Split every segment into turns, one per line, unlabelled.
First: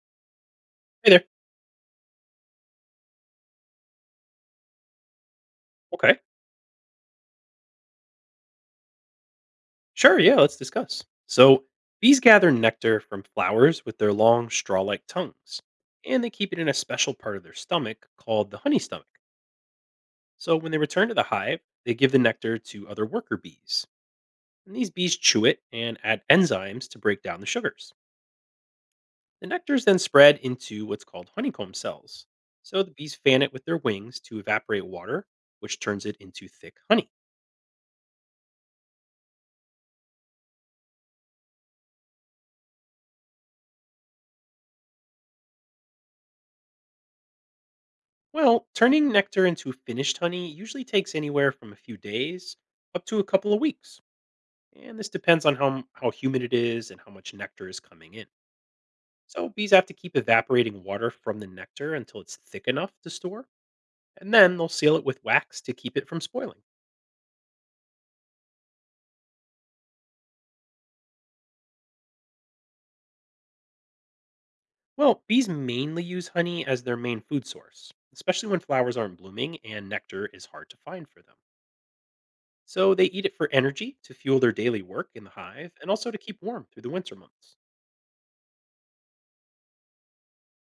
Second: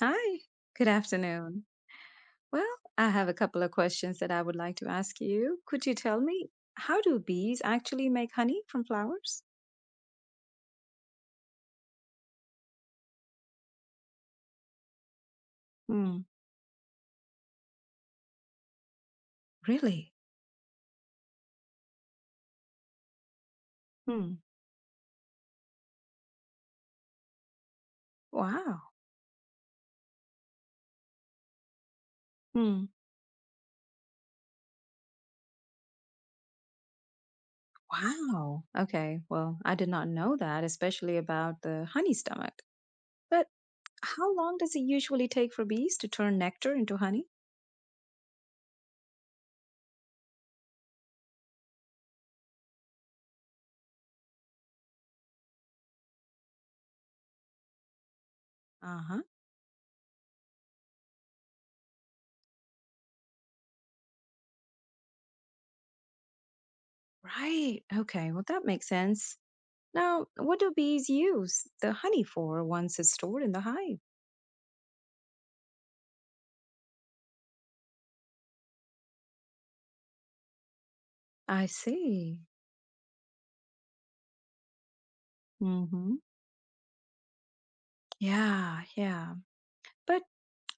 Hi, good
Hey there.
afternoon. Well, I have a couple of questions that I would like to ask you. Could you
Okay.
tell me, how do bees actually make honey from flowers?
Sure. Yeah. Let's discuss. So, bees gather nectar from flowers with their long straw like tongues,
Hmm.
and they keep it in a special part of their stomach called the honey stomach.
Really?
So, when they return to the hive, they give the nectar to other worker bees.
Hmm.
And these bees chew it and add enzymes to break down the sugars.
Wow.
The nectar is then spread into what's called honeycomb cells. So,
Hmm.
the bees fan it with their wings to evaporate water, which turns it into thick honey.
Wow. Okay, well, I did not know that, especially about the honey stomach. But how long does it usually take for bees to turn nectar into honey?
Well, turning nectar into finished honey usually takes anywhere from a few days up to a couple of weeks. And this depends on how, how humid it is and how much nectar is coming in.
Uh-huh.
So bees have to keep evaporating water from the nectar until it's thick enough to store, and then they'll seal it with wax to keep it from spoiling.
Right. Okay, well, that makes sense. Now, what do bees use the honey for once it's stored in the hive?
Well, bees mainly use honey as their main food source, especially when flowers aren't blooming and nectar is hard to find for them.
I see.
So they eat it for energy to fuel their daily work in the hive and also
Hmm.
to keep warm through the winter months.
Yeah, yeah. But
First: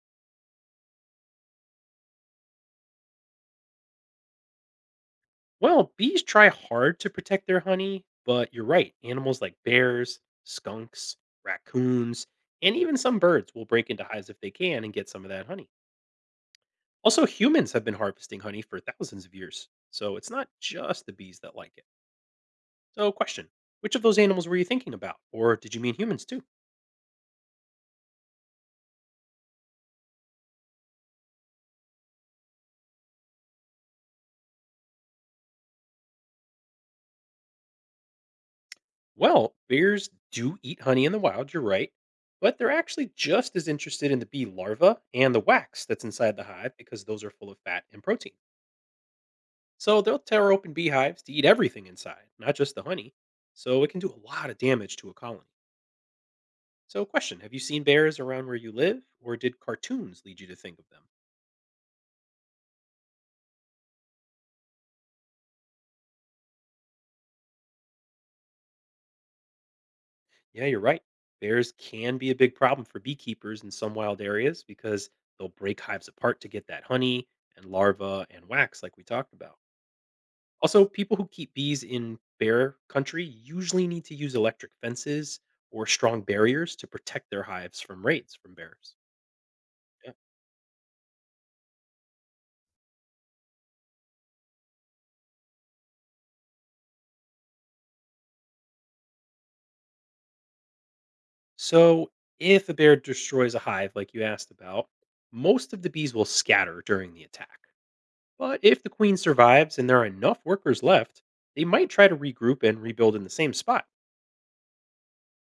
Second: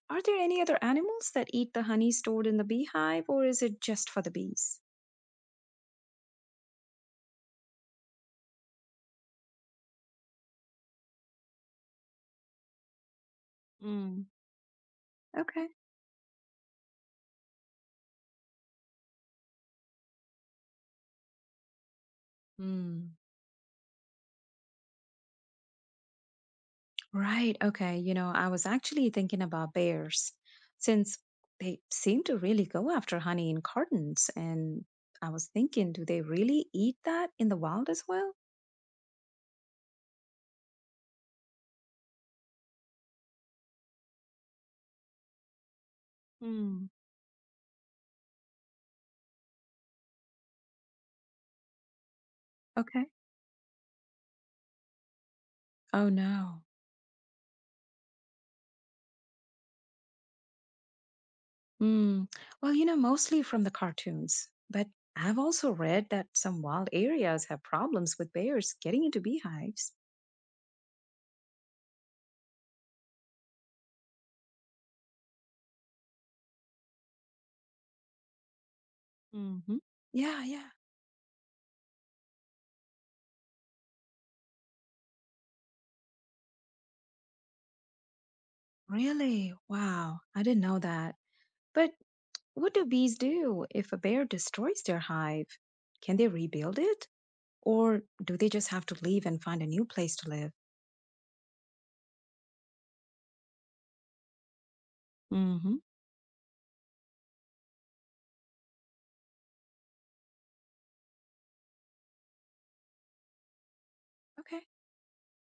are there any other animals that eat the honey stored in the beehive, or is it just for the bees?
Well, bees try hard to protect their honey, but you're right. Animals like bears, skunks, raccoons, and even some birds will break into
Mm.
hives if they can and get some of that
Okay.
honey. Also, humans have been harvesting honey for thousands of years, so it's not just the bees that like it. So,
Mm.
question: Which of those animals were you thinking about? Or did you mean humans too?
Right. Okay. You know, I was actually thinking about bears, since they seem to really go after honey in cartons. And I was thinking, do they really eat that in the wild as well?
Well, bears do eat honey in the wild, you're right, but they're actually just as interested in the bee larva and the wax that's inside the hive
Mm.
because those are full of fat and protein. So they'll tear open beehives to eat everything inside, not just the
Okay.
honey. So it can do a lot of damage to a colony.
Oh, no.
So, question: Have you seen bears around where you live, or did cartoons lead you to think of them?
Mm. Well, you know, mostly from the cartoons, but I've also read that some wild areas have problems with bears getting into beehives.
Yeah, you're right. Bears can be a big problem for beekeepers in some wild areas because they'll break hives apart to get that honey and larva and wax, like we talked about.
Hmm. Yeah, yeah.
Also, people who keep bees in bear country usually need to use electric fences or strong barriers to protect their hives from raids from bears.
Really?
Yeah.
Wow. I didn't know that. But what do bees do if a bear destroys their hive? Can they rebuild it? Or do they just have to leave and find a new place to live?
So, if a bear destroys a hive, like you asked about, most
Hmm.
of the bees will scatter during the attack. But if the queen survives and there are enough workers left, they might try to regroup and rebuild in the same spot.
Okay.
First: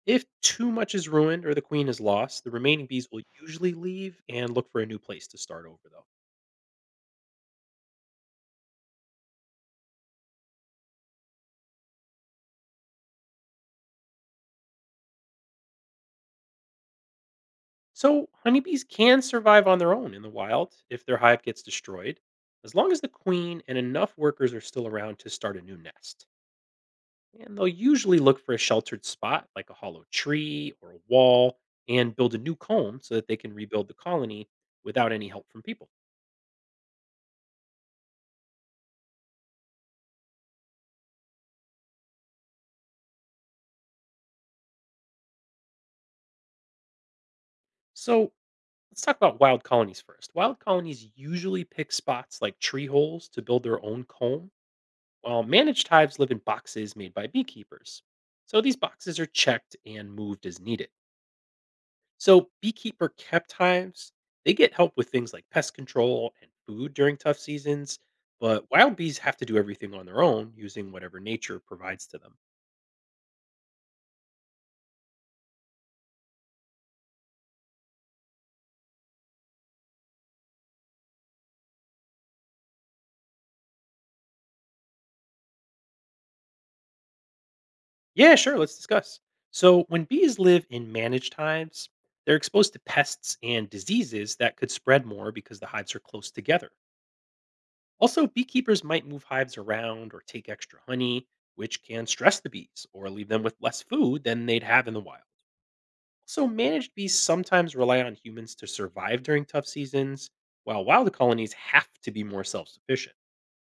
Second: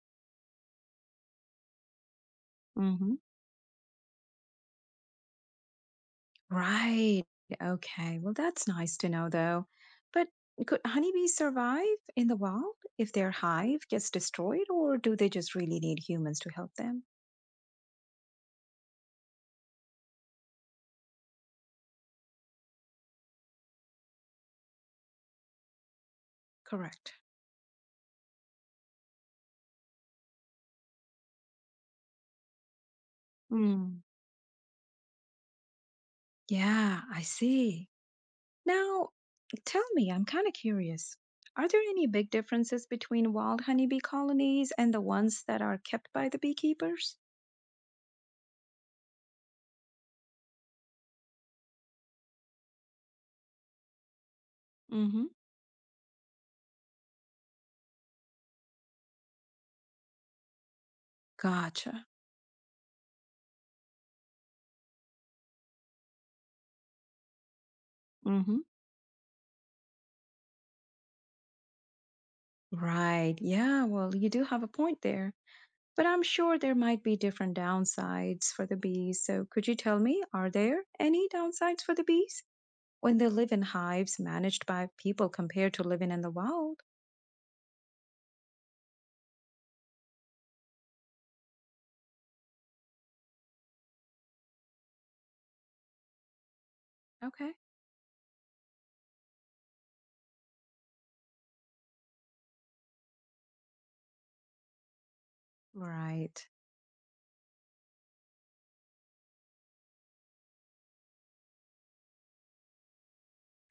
If too much is ruined or the queen is lost, the remaining bees
Hmm.
will usually leave and look for a new place to start over, though.
Right. Okay. Well, that's nice to know, though. But could honeybees survive in the wild if their hive gets destroyed, or do they just really need humans to help them?
So, honeybees can survive on their own in the wild if their hive gets destroyed, as long as the queen and enough workers are still around to start a new nest.
Correct.
And they'll usually look for a sheltered spot like a hollow tree or a wall and build a new comb so that they can rebuild the
Mm.
colony without any help from people.
Yeah, I see. Now, tell me, I'm kind of curious. Are there any big differences between wild honeybee colonies and the ones that are kept by the beekeepers?
So let's talk about wild colonies first. Wild colonies usually pick spots like tree holes to build their own comb,
Mm-hmm.
while managed hives live in boxes made by beekeepers. So these boxes are checked and moved as needed.
Gotcha.
So beekeeper kept hives, they get help with things like pest control and food during tough seasons,
Mm-hmm.
but wild bees have to do everything on their own using whatever nature provides to them.
Right. Yeah. Well, you do have a point there. But I'm sure there might be different downsides for the bees. So could you tell me, are there any downsides for the bees when they live in hives managed by people compared to living in the wild?
Yeah, sure, let's discuss. So when bees live in managed hives, they're exposed to pests and diseases that could spread more because the hives are close together.
Okay.
Also, beekeepers might move hives around or take extra honey, which can stress the bees or leave them with less food than they'd have in the wild. Also,
Right.
managed bees sometimes rely on humans to survive during tough seasons, while wild colonies have to be more self sufficient.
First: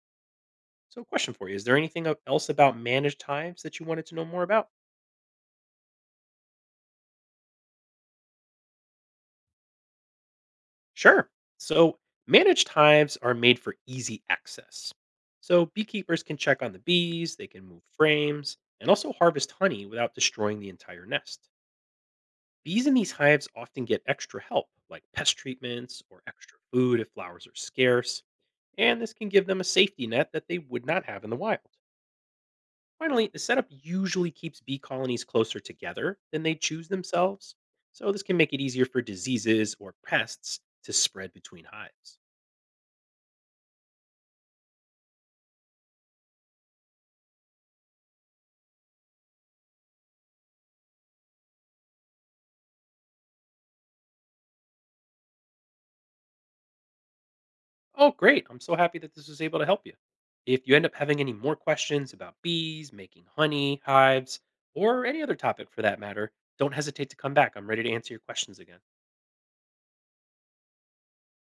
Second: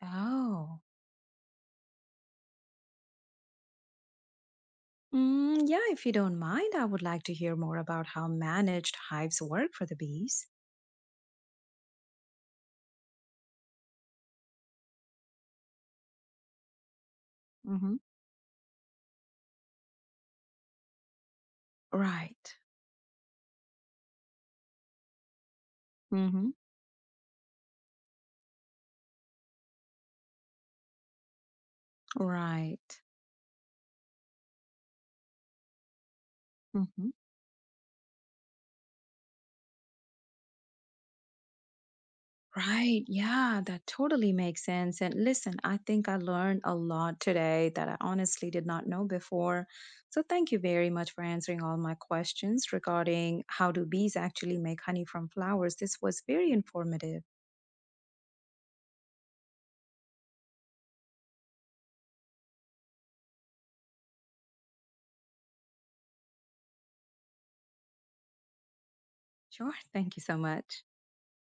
Oh.
So, question for you: Is there anything else about managed hives that you wanted to know more about?
Mm, yeah, if you don't mind, I would like to hear more about how managed hives work for the bees.
Sure. So, managed hives are made for easy access. So, beekeepers can check on the bees, they can move
Mm-hmm.
frames, and also harvest honey without destroying the entire nest.
Right.
Bees in these hives often get extra help, like pest treatments or
Hmm.
extra food if flowers are scarce, and this can give them a safety net that they would not have in the wild.
Right.
Finally, the setup usually keeps bee colonies closer together than they choose
Hmm.
themselves, so this can make it easier for diseases or pests to spread between hives.
Right. Yeah, that totally makes sense. And listen, I think I learned a lot today that I honestly did not know before. So thank you very much for answering all my questions regarding how do bees actually make honey from flowers. This was very informative.
Oh, great! I'm so happy that this was able to help you. If you end up having any more questions about bees, making honey, hives, or any other topic for that matter, don't hesitate to come back. I'm ready to answer your questions again.
Sure. Thank you so much.